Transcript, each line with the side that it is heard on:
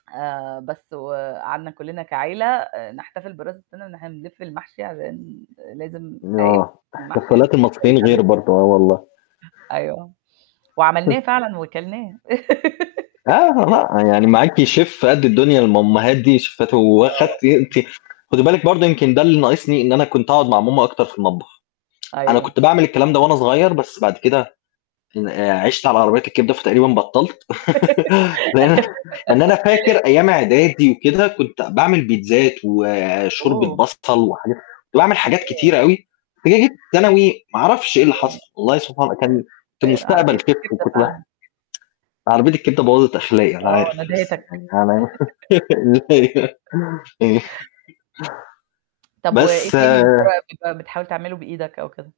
right: آآ بس وقعدنا كلّنا كعيلة نحتفل براس السَنة، إن إحنا بنلف المحشي، عشان لازم [unintelligible]
left: يوه.
right: المحشي
left: احتفالات المصريين غير
right: [unintelligible]
left: برضه. آه والله.
right: أيوه، وعملناه فعلًا وكلناه.
left: [unintelligible] يعني معاكِ Chef قد الدنيا، الماماهات دي شيفات وآخدتِ أنتِ
right: [unintelligible]
left: خدي بالِك برضه يمكن ده اللي ناقصني، إن أنا كنت أقعد مع ماما أكتر في المطبخ. أنا كنت
right: أيوه.
left: باعمل الكلام ده وأنا صغير، بس بعد كده آآ عِشت على عربيات الكبدة، فتقريبا بطلت لإن إن أنا فاكر أيام عدادي وكده، كنت باعمل بيتزات، وشوربة
right: اوه!
left: بصل، وحاجا كنت باعمل حاجات كتيرة
right: [unintelligible]
left: أوي، جِيت في ثانوي ما عرفش إيه اللي حصل،
right: [unintelligible]
left: والله سبحان
right: أيوه.
left: كان كنت
right: آآ عربية
left: مستقبل Chef
right: الكبدة
left: وكنت ب
right: فعلًا
left: عربية الكبدة بوّظِت أخلاقي أنا
right: آه،
left: عارف، بس
right: ندهتك.
left: يعني أنا
right: طب وإيه تاني بالطريقة
left: بس
right: دي بقي، بتحاول تعمله بإيدك أو كده؟